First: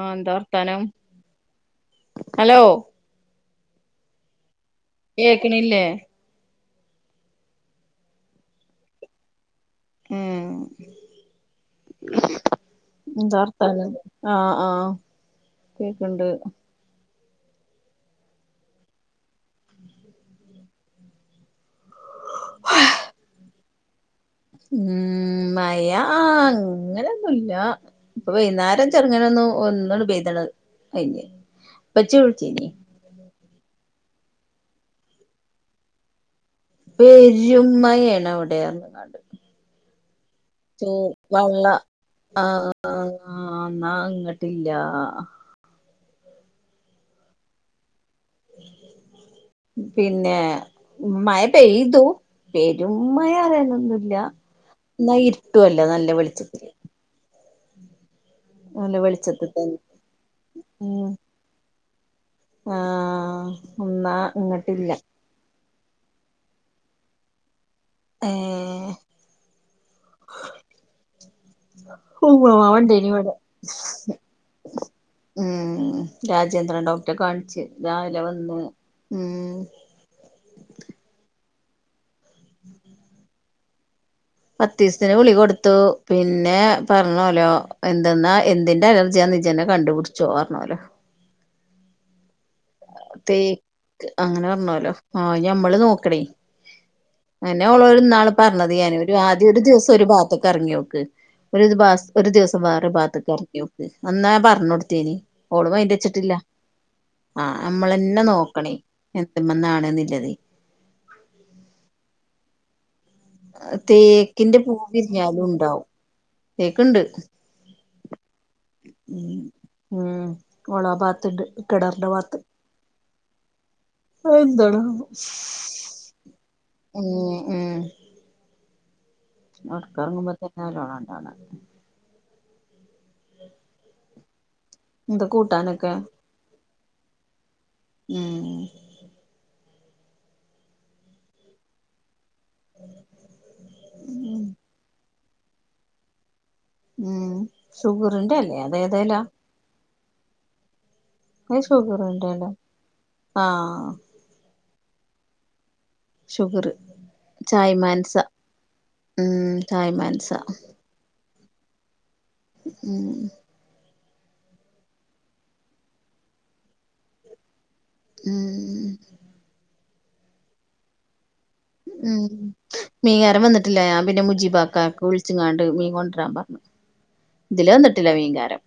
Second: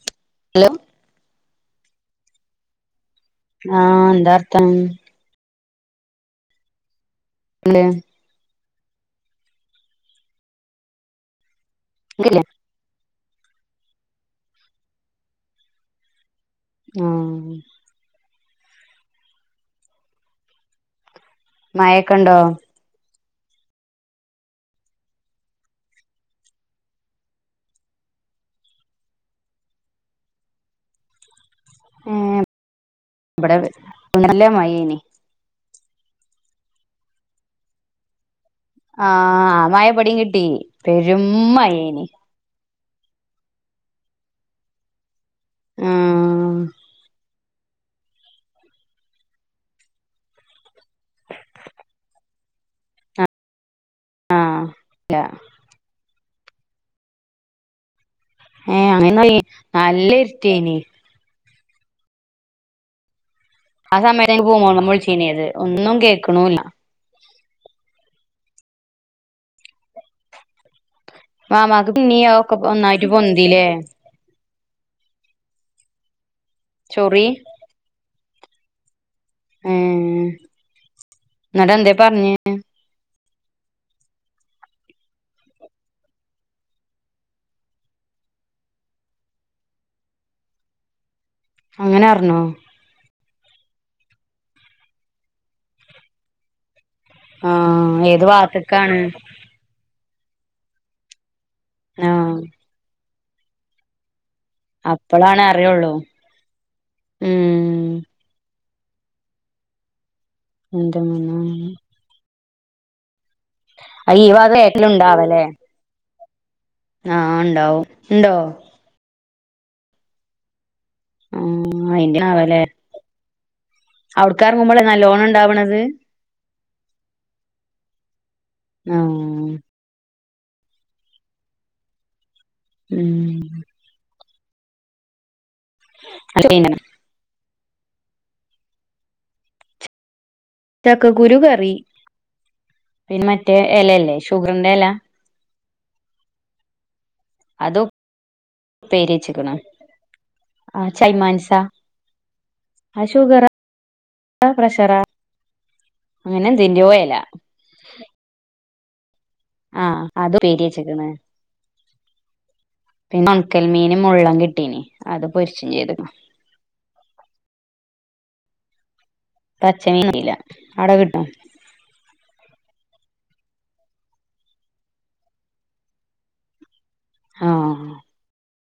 ആഹാ ന്താ ഹലോ വർത്താനം ഹലോ ങാ കേക്കണില്ലേ? അല്ലെ ഉം. ക്കില്ല എന്താർത്താനം ആഹ് ആഹ കേക്കിണ്ട്. ഉം. മഴയെക്കൊണ്ടോ? ഉം മയാ ആ അങ്ങനൊന്നുല്ല. ഇപ്പ വൈയ്യുന്നേരം ചെറുങ്ങന ഒന്നു ഒന്ന പെയ്തണത് കയിഞ്ഞ് ഉപ്പച്ചി ഏഹ് വിളിച്ചിന് ഇവിടെ ഇന്നനല്ലേ മഴേനി പെരുമയയാണ അവി എന്നത് ആഹ് മഴ ഇബടിം കിട്ടി ചെ പെരും വെള്ള മഴേനി ആ ആ ആന്നാ ഇങ്ങട്ടില്ല ഹ ആഹ പിന്നെ ഉം മയ പെയ്തു പെരുമ്മയ എനെന്നുല്ല ഇല്ല ആഹ് എന്നാ ഇരുട്ടുവല്ല നല്ല വെളിച്ചത്തില് ഏ നല്ല അങ്ങന വെളിച്ചത്തിൽ തന്നെ നല്ല ഇരുട്ടേനി ആഹ ആ സമര എൻ പോണു വിളിച്ചേനീത് ഒന്നും കേക്കണൂല്ല ഏ ഹ [unintelligible] മാമാക്ക് പിന്നിം അതൊക്കെ ഒന്നായിട്ട് പൊന്തില്ലേ ഉം രാജേന്ദ്രൻ ഡോക്ടറെ ചൊറി കാണിച്ച് രാവിലെ വന്നു [unintelligible] ഉം നിട്ടെന്തെ പർഞ്ഞ് പത്തീസത്തിന് ഗുളികൊടുത്തു പിന്നെ പരണോലോ എന്തെന്നാ എന്തിൻ്റെ അലർജിയ ന്ന് ജെന്നെ കണ്ടുപിടിച്ചോ പർ ങ്ങോലോ അങ്ങനെ അറഞ്ഞോ തേക്ക് അങ്ങനെ അർണോലോ ആ ഞമ്മള് നോക്കണെയ് അന്നെ ആഹ് ഓളോട് ഏത് ന്നാളും പറഞ്ഞത് ഞാന് ഭാഗത്ത്ക്കാണ് ഒരു ആദ്യ ഒരു ദിവസം ഒരു ഭാത്ത്ക്കറങ്ങിയോക്ക് [unintelligible] ഒരു ആഹ് ദിവസം വേറൊരു ഭാഗത്ത്ക്കറക്കിയോക്ക് [unintelligible] പർണൊട്ത്തേനി അപ്പളാണ് ഓള് അറിയുള്ളൂ മൈൻ്റെച്ചിട്ടില്ല ആ ഉം നമ്മളെന്നെ നോക്കണെയ് എന്ത്മ്മന്നാണ് ന്ന്ള്ളതെയ് [unintelligible] ഈ ഭാഗ തേക്കിന്റെ പൂ വിരിഞ്ഞാലുണ്ടാവും ആ ണ്ടാവും ണ്ടോ ഉം ഉം മോണാ ഭാത്ത്ണ്ട് ആഹ് കെണർൻ്റാ അയിന്റെ ഭാത്ത് ആവല്ലേ അ അവിടക്ക് എന്താണ് ഇറങ്ങുമ്പോളെ നല്ലോണം ഉണ്ടാവണത് [unintelligible] ഉം ഉം ആഹ് നടക്കാറങ്ങുമ്പോ തന്നെ ഒരു ആട്ടാണ് ഉം ന്താ കൂട്ടാനൊക്കെ പിന്നെ ഉം ചക്കക്കുരു കറി പിന്നെ മറ്റേ എലല്ലേ ഷുഗറിന്റെ എല ഉം അത് ഷുഗറിന്റെ എലേ അത് ഏതേലാ ആ ചൈമാൻസ ഷുഗറിന്റെല്ലേ ആ ഷുഗറ ആഹ് അ പ്രഷറാ അങ്ങനെ ഷുഗറ് എന്തിന്റെയോ എല ചായ് മാൻസ ഉം ചായ് ആഹ മാൻസ അത് ഉപ്പേരി വെച്ചക്കണ് ഉം പിണക്കൽ മീ മുള്ളൻ കിട്ടീനീ അത് പൊരിച്ചും ചെയ്തുക്കണ് ഉം പച്ചമീനല്ല അട കിട്ടും ഉം മീൻകാരൻ വന്നിട്ടില്ല ഞാൻ പിന്നെ ഞാൻ മുജിബാക്കക്കെ വിളിച്ച് ഇങ്ങാണ്ട് മീൻ കൊണ്ടിരാൻ പറഞ്ഞു ഇതില് ആഹ് വന്നിട്ടില്ല മീങ്കാരം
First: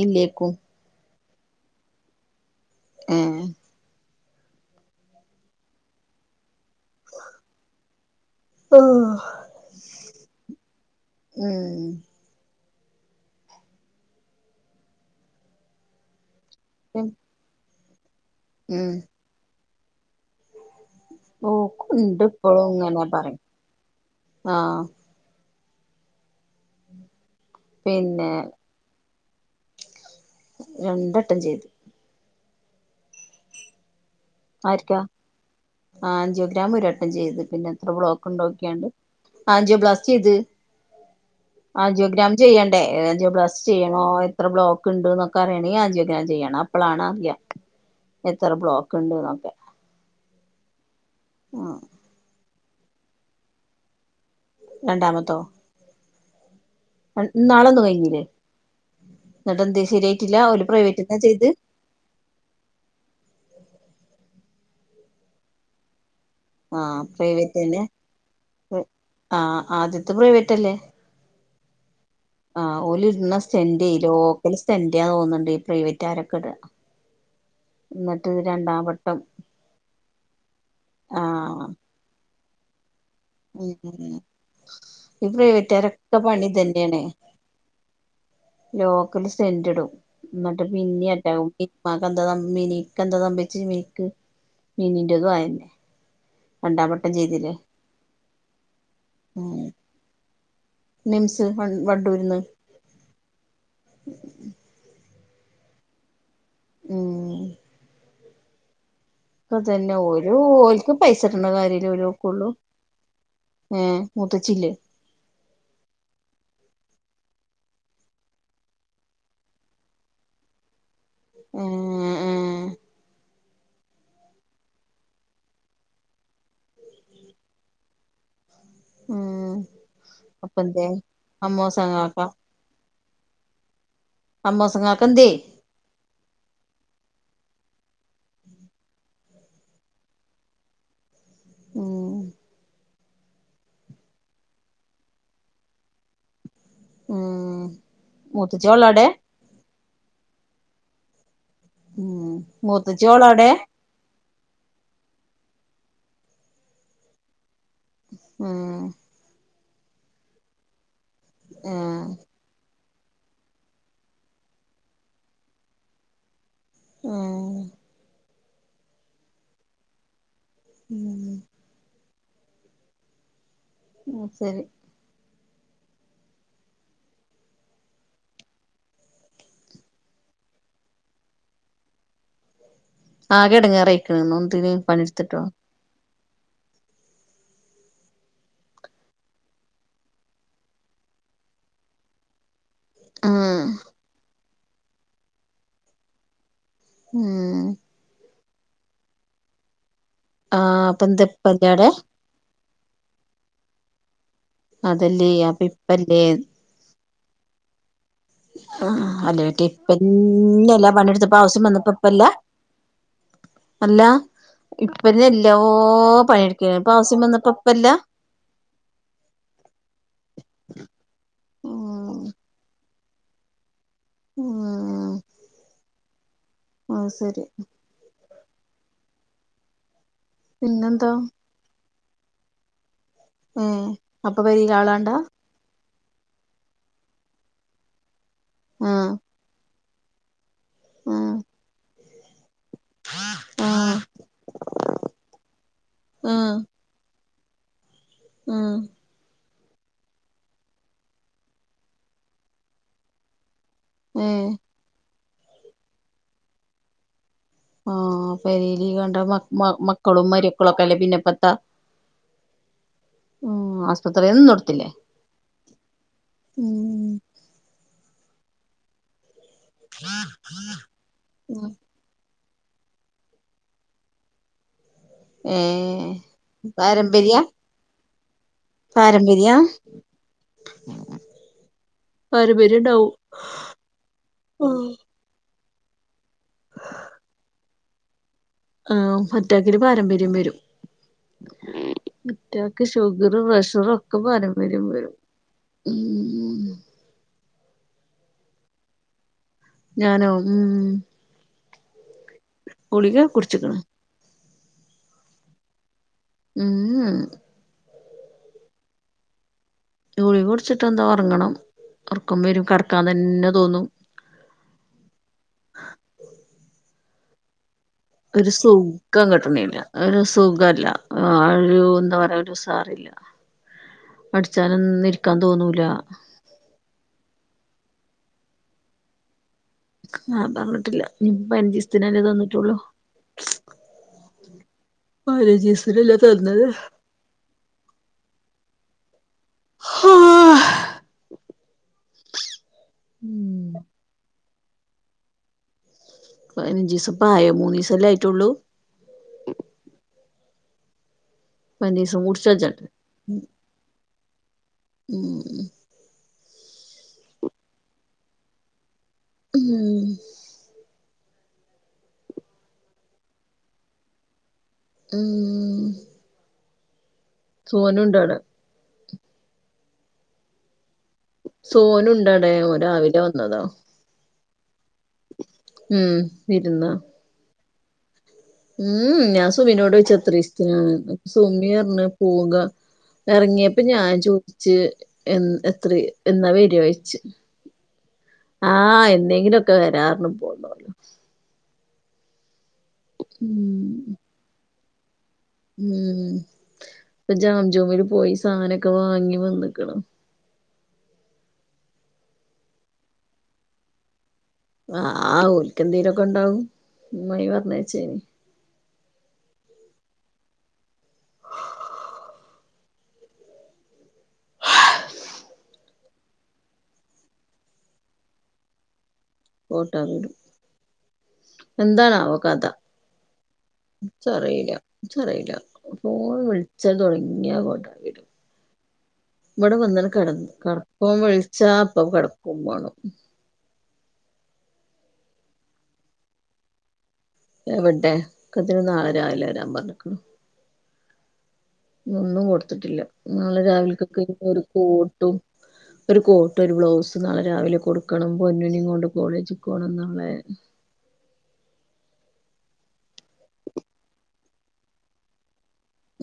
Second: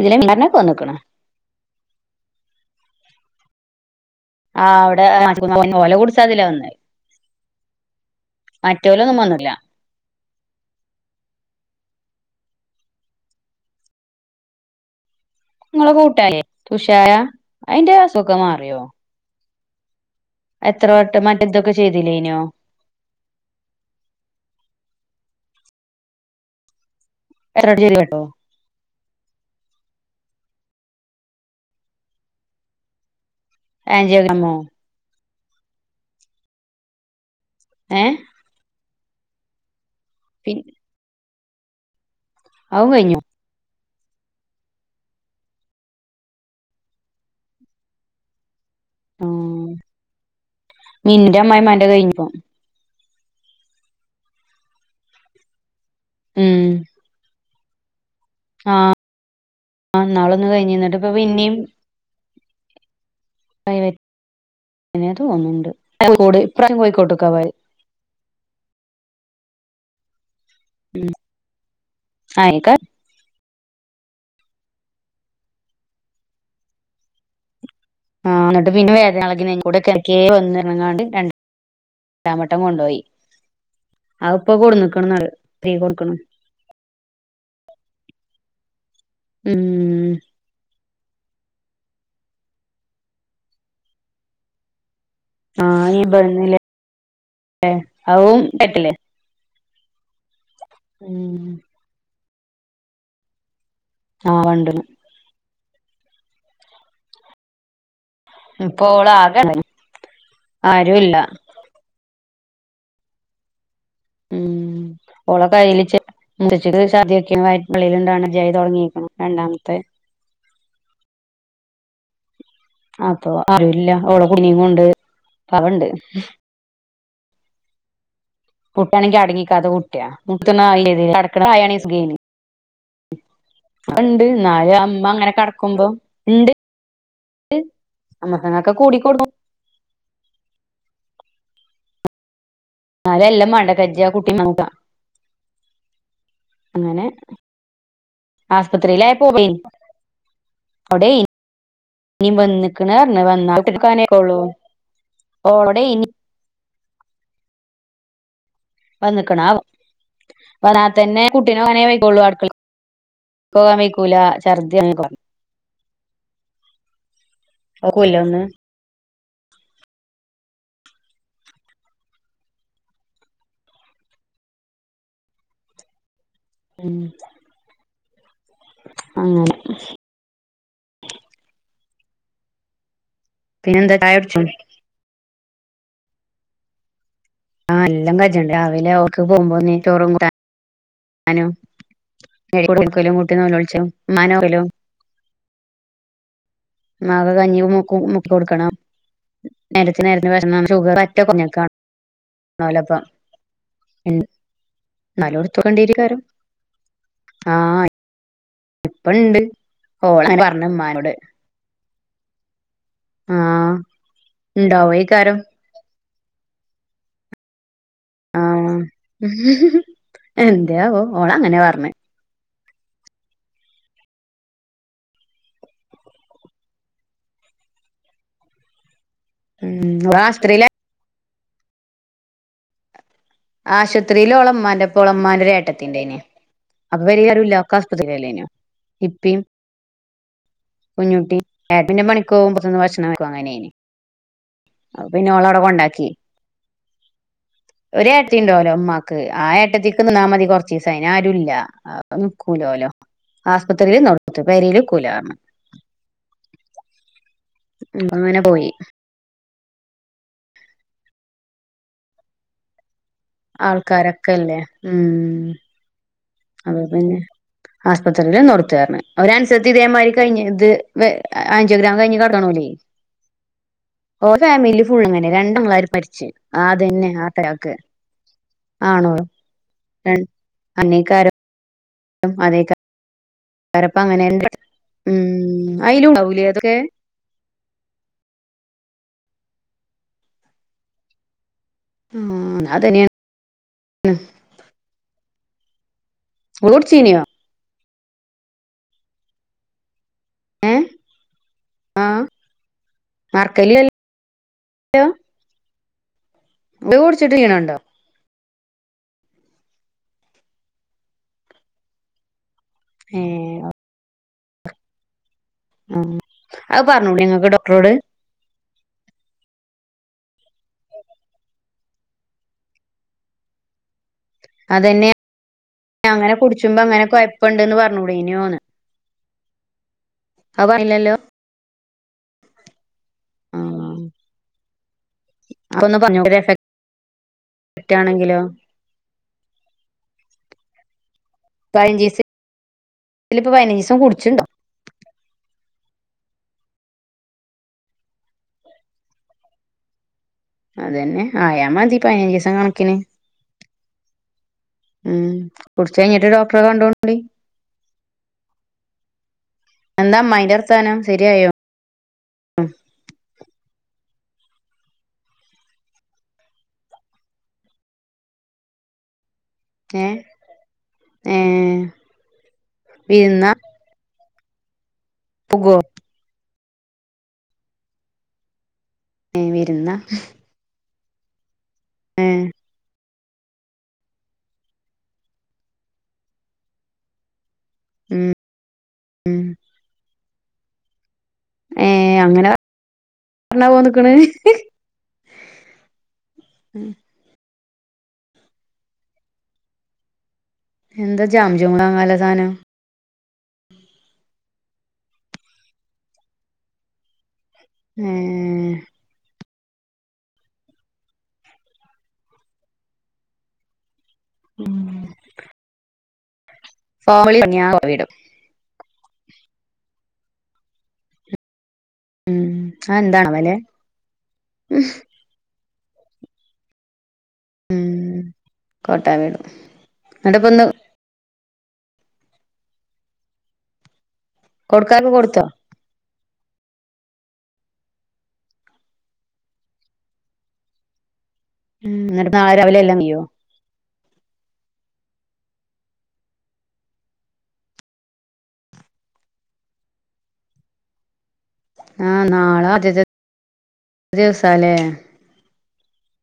ഇതില് മീൻകാരനക്കെ വനകണ് ഏഹ് ആ് അവിടെ ഓല കൂടിച്ച അതില വന്ന മറ്റോരൊന്നും വന്നിടില്ലാ ഉം നിങ്ങളെ കൂട്ടേ ഉം തുഷായ അയിന്റെ അസുഖൊക്കെ മാറിയോ ഉം എത്ര വട്ടം ഓ മറ്റേതൊക്കെ കൊണ്ട് ചെയ്തില്ലേനോ ഇപ്പോളും ഇങ്ങനെ പറയും ആഹ എറാട ചേരി [unintelligible] കേട്ടോ പിന്നെ രണ്ടട്ടം ചെയ്തു ആൻജിയോഗ്രാം ആര്ക്കാ ആൻജിയോഗ്രാം ഒരട്ടം ചെയ്ത് പിന്നെ എത്ര ഏ ബ്ലോക്ക് ഉണ്ട നോക്കിയണ്ട് അൻജിബ്ലാസ്റ്റി ചെയ്ത് പിൻ ആൻജിയോ ഗ്രാം ചെയ്യണ്ടേ അതും കഴിഞ്ഞോ ആൻജിബ്ലാസ്റ്റി ചെയ്യ ആ എത്ര ബ്ലോക്ക് ഉണ്ട് എന്നൊക്കെ അറിയണെ ആൻജിയോഗ്രാം ചെയ്യണം അപ്പളാണ് അറിയാം എത്ര ബ്ലോക്ക് ഉണ്ട് എന്നൊക്കെ മന്നന്റെ അമ്മമായിമാന്റെ കഴിഞ്ഞപ്പോം രണ്ടാമത്തോ? ഉം ഇന്നാള് ഒന്ന് കഴിഞ്ഞില്ലേ ആ എന്നിട്ട എന്ത് ശരിയായിട്ടില്ല ഇന്നാളൊന്ന് ഒരു കഴിഞ്ഞ് എന്നിട്ട് ഇപ്പൊ പ്രൈവറ്റ്ന്നാ ചെയ്ത്, പിന്നെയും പ്രൈവറ്റ് തന്നെ തോന്നുന്നുണ്ട് കോഴിക്കോട് ഇപ്രാവശ്യം ആഹ കോഴിക്കോട്ട്ക്കാ പോയത് പ്രൈവറ്റ് തന്നെ ആ ആദ്യത്തെ പ്രൈവറ്റ്, റ്റ്ലെ ഉം ആ അയിക്ക ഓല ഇര് സെന്റ് ചെയ സെന്റ് ചെയ്യാൻ തോന്നുന്നുണ്ട് ഈ പ്രൈവറ്റ് ആരൊക്കെ ഇട ആഹ് എന്നിട്ട് രണ്ടാം പിന്നെ വട്ടം വേദനളകിൻ കൂടെ കിക്ക വന്നിറങ്ങാണ്ട് ആ രണ്ട് രണ്ടാമട്ടം കൊണ്ടുപോയി ഉ ഈ കൊടുന്ന്ക്ക്ണ്ന്നറിയ കൊടുക്ക്ണ് പ്രൈവറ്റാരൊക്കെ പണി ഇതെന്നെയാണ് ലോക്കല് സെന്റ് ഇടും ഉം എന്നിട്ട് പിന്നെറ്റയും ഇമ്മാക്ക് സംഭവിച്ചേ മിനീക്ക് മീനീന്റെത് ആയോ അവും കെട്ടില്ലേ ആ മിംസ് വണ്ടൂരുന്ന് ആഹ് വണ്ടന ഉ ഇപ്പൊ ഓള് ആകെ അപ്പ തന്നെ ഒരു ഓലക്ക് ആരുല്ല പൈസ ഇടണ കാര്യൽ ഒരുക്കള്ളൂ ആഹ് ഉം മുത്തച്ചില്ലേ കുച്ച സദ്യൊക്ക വയറ്റ മള്ളയിലുണ്ടാണ് ജയ് തുടങ്ങിരിക്കണം രണ്ടാമത്തെ ആ ആ അപ്പൊ അറില്ല ഓള കുനിയ കൊണ്ട് പണ്ട് പുട്ടാണിക്ക ഉം അടങ്ങിക്കത കുട്ടിയ അപ്പൊ എന്തേ മുട്ടനത കടക്കട ആയ സുഖായി അമ്മോസങ്ങാക്ക ഉണ്ട് ന്നാലും അമ്മ അമ്മോസങ്ങാക്കന്തേ അങ്ങനെ കടക്കുമ്പോം ഉണ്ട് അമോശം ക്കാക്ക കൂടികൊടുക്കും ആ എന്നാല എല്ലാം മണ്ടേ കുട്ടി ചെയ്യ അങ്ങനെ ഉം മൂത്തച്ചി ഓളെ അവിടെ ആസ്പത്രിയിലായപോ പോയി അവിടെ ഉം ഇനി വന്ന്ക്ക്ണ് മൂത്തച്ചി പറഞ്ഞ് ഓളെ അവിടെ എന്നോട്ട്ക്കാണെക്കും പോളൂ ഓളടെ ഇനി ഉ വന്ന്ക്കണ വരാത്തെന്നെ കുട്ടീെനെ വാണെ ആഹ് വൈകോള്ളൂ ആൾ പോക്കാൻ വെയിക്കൂല ഛർദിയാണ് പറഞ്ഞു ആഹ് ഓക്കുലെ ഒന്ന് ഉം ഉ ഉം അങ്ങനെ ആകെ പിന്നെന്താ ചായ എടങ്ങാറായിക്കണ് കുടിച്ചോ ഒന്തിന് പണിയെടുത്തിട്ടോ ആഹ എല്ലാം കജ്ണ്ട് രാവിലെ ഒർക്ക് പോകുമ്പോ നീ ചോറും കൂട്ട മാനും [unintelligible] കൂട്ടി ആഹ് നൊലെളിച്ചും ഇമ്മനോല്ലോ മക കഞ്ഞി ഉം മുക്കു മുക്ക് കൊടുക്കണം നേര നേരത്തെ വരുന്നേ ആഹ് ഷുഗർ അപ്പൊ മറ്റെ എന്താ ഇപ്പ ഇല്ലേ അവിടെ കുറഞ്ഞേക്കലപ്പ അതല്ലേ അപ്പൊ നല്ലോടത്തൊക്കണ്ടിരിക്കാരും ഇപ്പല്ലേ ആഹ ആ ഹലോ ട്ടി പറഞ്ഞ് ഇപ്പന്നല്ലാ ഉമ്മാനോട് പണിടുത്തപ്പ ആവശ്യം വന്നപ്പോ ഇപ്പല്ല ആഹ് അല്ല ഇണ്ടാവേക്കാരം ഇപ്പര്യല്ല പഴയിക്ക ആവശ്യം വന്നപ്പം ഇപ്പം ഇല്ല ആഹ എന്തയാവോ ഓള് അങ്ങനെ പറഞ്ഞേ ഉം ആഹ ആഹ ശരി ഉം ഓളാശുപത്രിയിലെ പിന്നെന്താ ഏഹ് ആശുപത്രിയിൽ അപ്പൊ ഓളെ പെരേല് ഇമ്മാന്റെപ്പം ഓളെ ആളാണ്ടാ ഇമാൻ്റെരെട്ടതി ഇണ്ടെന്യ അപ്പൊ വല്യറിവില ഒക്കെ ആശുപത്രില്ലലേനോ ആഹ് ഇപ്പും ആഹ് കുഞ്ഞുട്ടി ഏട്ടൻ പിന്നെ പണിക്കോകുമ്പോ പുറത്തിന്ന് ഭക്ഷണം കഴിക്കും അങ്ങനെന്നു ആഹ് പിന്നെ ഓളാടെ കൊണ്ടാക്കി ആഹ് ഒരെട്ടത്തി ഉണ്ടോലെ ആഹ് ഉമ്മാക്ക് ആ എ എട്ടത്തിക്കുന്നിന്നാ മതി കൊറച്ചിസം അയിനാരുല്ല അത് നിക്കൂലോലോ ആശുപത്രിയിൽ നിന്നെടത്തിട്ട് ഏഹ് പേരല് നികുലാന്ന് ആഹ് അപ്പങ്ങനെ പോയി പെരെലികണ്ട മ മ മക്കളും മരിക്കളൊക്കെ ഇല്ല പിന്നെപ്പത്ത ഉം ആസ്പത്രില് ആൾക്കാരൊക്കെല്ലേ നിന്നൊടുത്തില്ലേ അത് പിന്നെ ആസ്പത്രിയില നി ണൊടുത്തെ പറഞ്ഞെ അവര് സത്യതേമാരി കഴിഞ്ഞ ഇത് ആറ്റിഗ്രാം കഴിഞ്ഞ് കെടക്കണോല് ഒ ഫമിലി പുഴുങ്ങനെ രണ്ട് പിള്ളേർ ഏഹ് മരിച്ച് ആ അതെന്നെ പാരമ്പര്യ ആതത്താക്ക് ആണോ പാരമ്പര്യ രണ്ട് അനെക്കാരം പരുപേര് ഉണ്ടാവും വരപ്പങ്ങനെ എന്ത ഉ ആയിലുണ്ടാവൂല അതൊക്കെ ആറ്റാക്കിന് പാരമ്പര്യം വരും ഉം അറ്റാക്ക് അതന്നെയാണ് ഷുഗർ പ്രഷറ് ഒക്കെ പാരമ്പര്യം വരും ഉം ഗുളി കുടിച്ചിനേ ഞാനോ ഉം ഏ ആ ഗുളിക കുടിച്ചിക്കണ് ടും ഇത് ഉം കുടിച്ചിട്ട് ക്ഷീണണ്ടോ ഗുളിക കുടിച്ചിട്ട് ഒന്ന് ഒറങ്ങണം ഒറക്കം വരും കടക്കാ ഏ തന്നെ തോന്നും പറഞ്ഞോൂടെ. നിങ്ങൾക്ക് ഡോക്ടറോട് ഒരു സുഖം കിട്ടണല്ല ഒരു സുഖല്ല ഒരു എന്താ പറയാ ഒരുസാറില്ല അതന്നെ തോന്നൂല അങ്ങനെ കുടിച്ചുമ്പ അങ്ങനെ ഇപ്പണ്ടന്ന് പറഞ്ഞൂടെ ഇനോന്ന് ആഹ് പറഞ്ഞിട്ടില്ല നീ പഞ്ചിസ്ത്തിനല്ലേത് തന്നിട്ടുള്ളു ആ പതിനഞ്ചീസത്ത്നല്ലെ തന്നത് തെറ്റാണെങ്കിലോ ആഹ് പതിനഞ്ച് ദിവസത്തില് പ്പം ഉം പതിനഞ്ച് ദിവസം കുടിച്ചുണ്ടോ പതിനഞ്ച് ദിവസംപ്പായോ മൂന്നു ദിവസ ല്ലെ ആയിട്ടുള്ളൂ അതന്നെ ആയാമതി പനീസും പതിനഞ്ച് ദിവസം കുടിച്ചച്ചണ്ട് കണക്കന് ഉം കുടിച്ച് കഴിഞ്ഞിട്ട് ഡോക്ടറെ കണ്ടോളണ്ടി ഉം എന്താ അമ്മായിൻ്റെർത്താനം ശരിയായോ ഉം സോനുണ്ടവിടെ ഏ ഏ സോനുണ്ടടേ ഓൻ രാവിലെ വിരുന്നാ വന്നതാ പോകോ ഉം വിരുന്നാ ഉം ഏ ഞാൻ സുമിനോട് വിരുന്നാ പോയ്ച്ച് എത്രീസ്ത്ത്നാണ് സുമി പറഞ്ഞ് ഏ പോക ഇറങ്ങിയപ്പ ഞാൻ ചോദിച്ചു എ എത്ര എന്നാ വരുവായ്ച്ചു ഉം ആഹ് ഉം എന്നെങ്കിലുക്കെ വരാറ്ഞ്ഞ് പോയിക്ക്ണ് ഏ അങ്ങനെ പറ ഉം പോന്നിക്കണ് ഉം പജോ ജോമിൽ പോയി സാധനൊക്കെ വാങ്ങി വന്നക്കണ എന്താ ജാം ജൂണാ ങ്ങാള്ള സാധനം ആഹ് ആ ഓൽക്ക് എന്തേലൊക്കെ ഉണ്ടാവും അമായി ഏ പറഞ്ഞച്ചേനി ഉം ഫളിടും കോട്ടാവിടും എന്താണാവോ ഉം അതെന്താണാവല്ലേ കഥച്ചറിയിലച്ചറിയില പോൻ വിളിച്ചത് തുടങ്ങി ഉം കൊട്ടാവിടും കോട്ടാ വീടും വടെ വന്ന് എന്നിട്ടിപ്പ കടന്നാ ഇന്ന് കട വഴി ചാപ്പ കിടക്കും വേണം കൊടുക്കാ ള്ളെ കൊടുത്തൊ എവിടേ ക്കതിന്നു നാളെ രാവിലെ വരാൻ പറഞ്ഞു ക്കണ് ഉം എന്നിട്ട് ഒന്നും നാളെ രാവിലെ എല്ലാം കൊടുത്തിട്ടില്ല കഴിയോ നാളെ രാവിലൊക്ക ഞ്ഞ് ഒര് കോട്ടും ഒരു കോട്ട് ഒരു ബ്ലൗസ് നാളെ രാവിലെ കൊടുക്കണം പൊന്നു നിം കൊണ്ട് കോളേജിൽ പോണം നളെ ആഹ് നാളെ ആദ്യ ദിവസല്ലേ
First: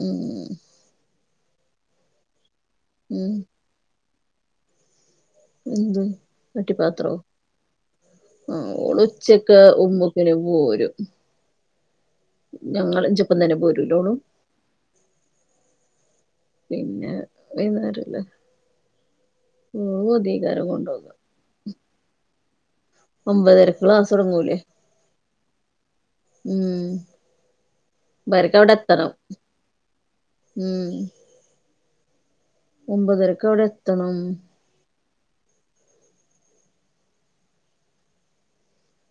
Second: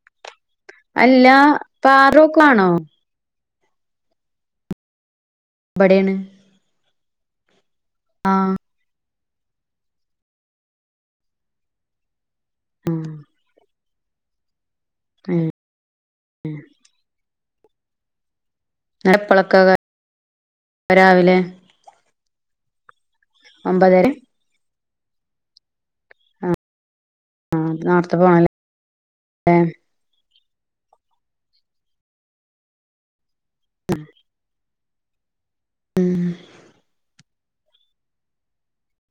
ഉം ഉം അല്ല ഫാറൂഖാണോ ഉം എന്ത് ഇബടേണ് വട്ടി പാത്രോ ആഹ് ഉച്ചക്ക് ഉമ്മക്കിന് പോരും ഞങ്ങൾ ആഹ് എചപ്പം തന്നെ പോരൂലോണു ഏഹ് പിന്നെ വൈന്നേരല്ലേ ഇങ്ങളെപ്പളൊക്കെ ഉ അധീകാരം കൊണ്ടുപോക രാവിലെ ഒമ്പതരക്ക് ഒമ്പതര ക്ലാസൊടങ്ങൂലേ ഉം നേർത്തെ പോണല്ലേ വർക്കവിടെ എത്തണം ഉം ഒമ്പതരക്ക് അവിടെ എത്തണം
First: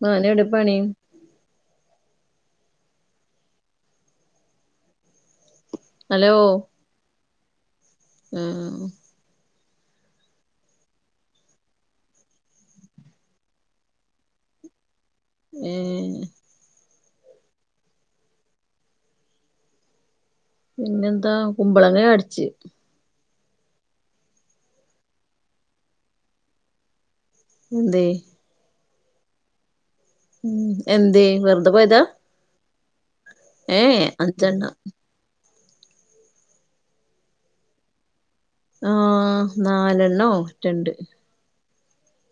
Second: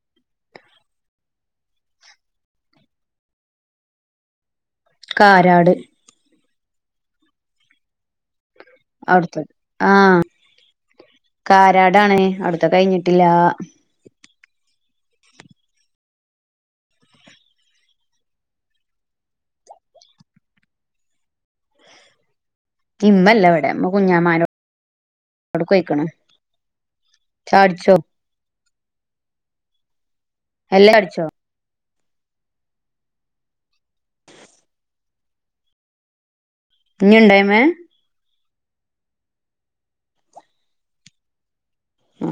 നാളെ എവിടെപ്പണി? കാരാട് ഹലോ ആഹ അവിടുത്ത ആഹ കാരാടാണ് അവിടുത്തെ കഴിഞ്ഞിട്ടില്ല ഉം പിന്നെന്താ കുമ്പളങ്ങ അടിച്ച് ഉമ്മല്ല വടെ മ്മ കുഞ്ഞമാൻ്റോട്ക്ക് പൊയ്ക്ക്ണ് എന്തെ? ഉം എല്ലാം എന്തെ ചായുടിച്ചോ വെറുതെ പോയതാ ഏ അഞ്ചെണ്ണം നിഞുണ്ടായി്മ ആ നാലെണ്ണോ രണ്ട് ആ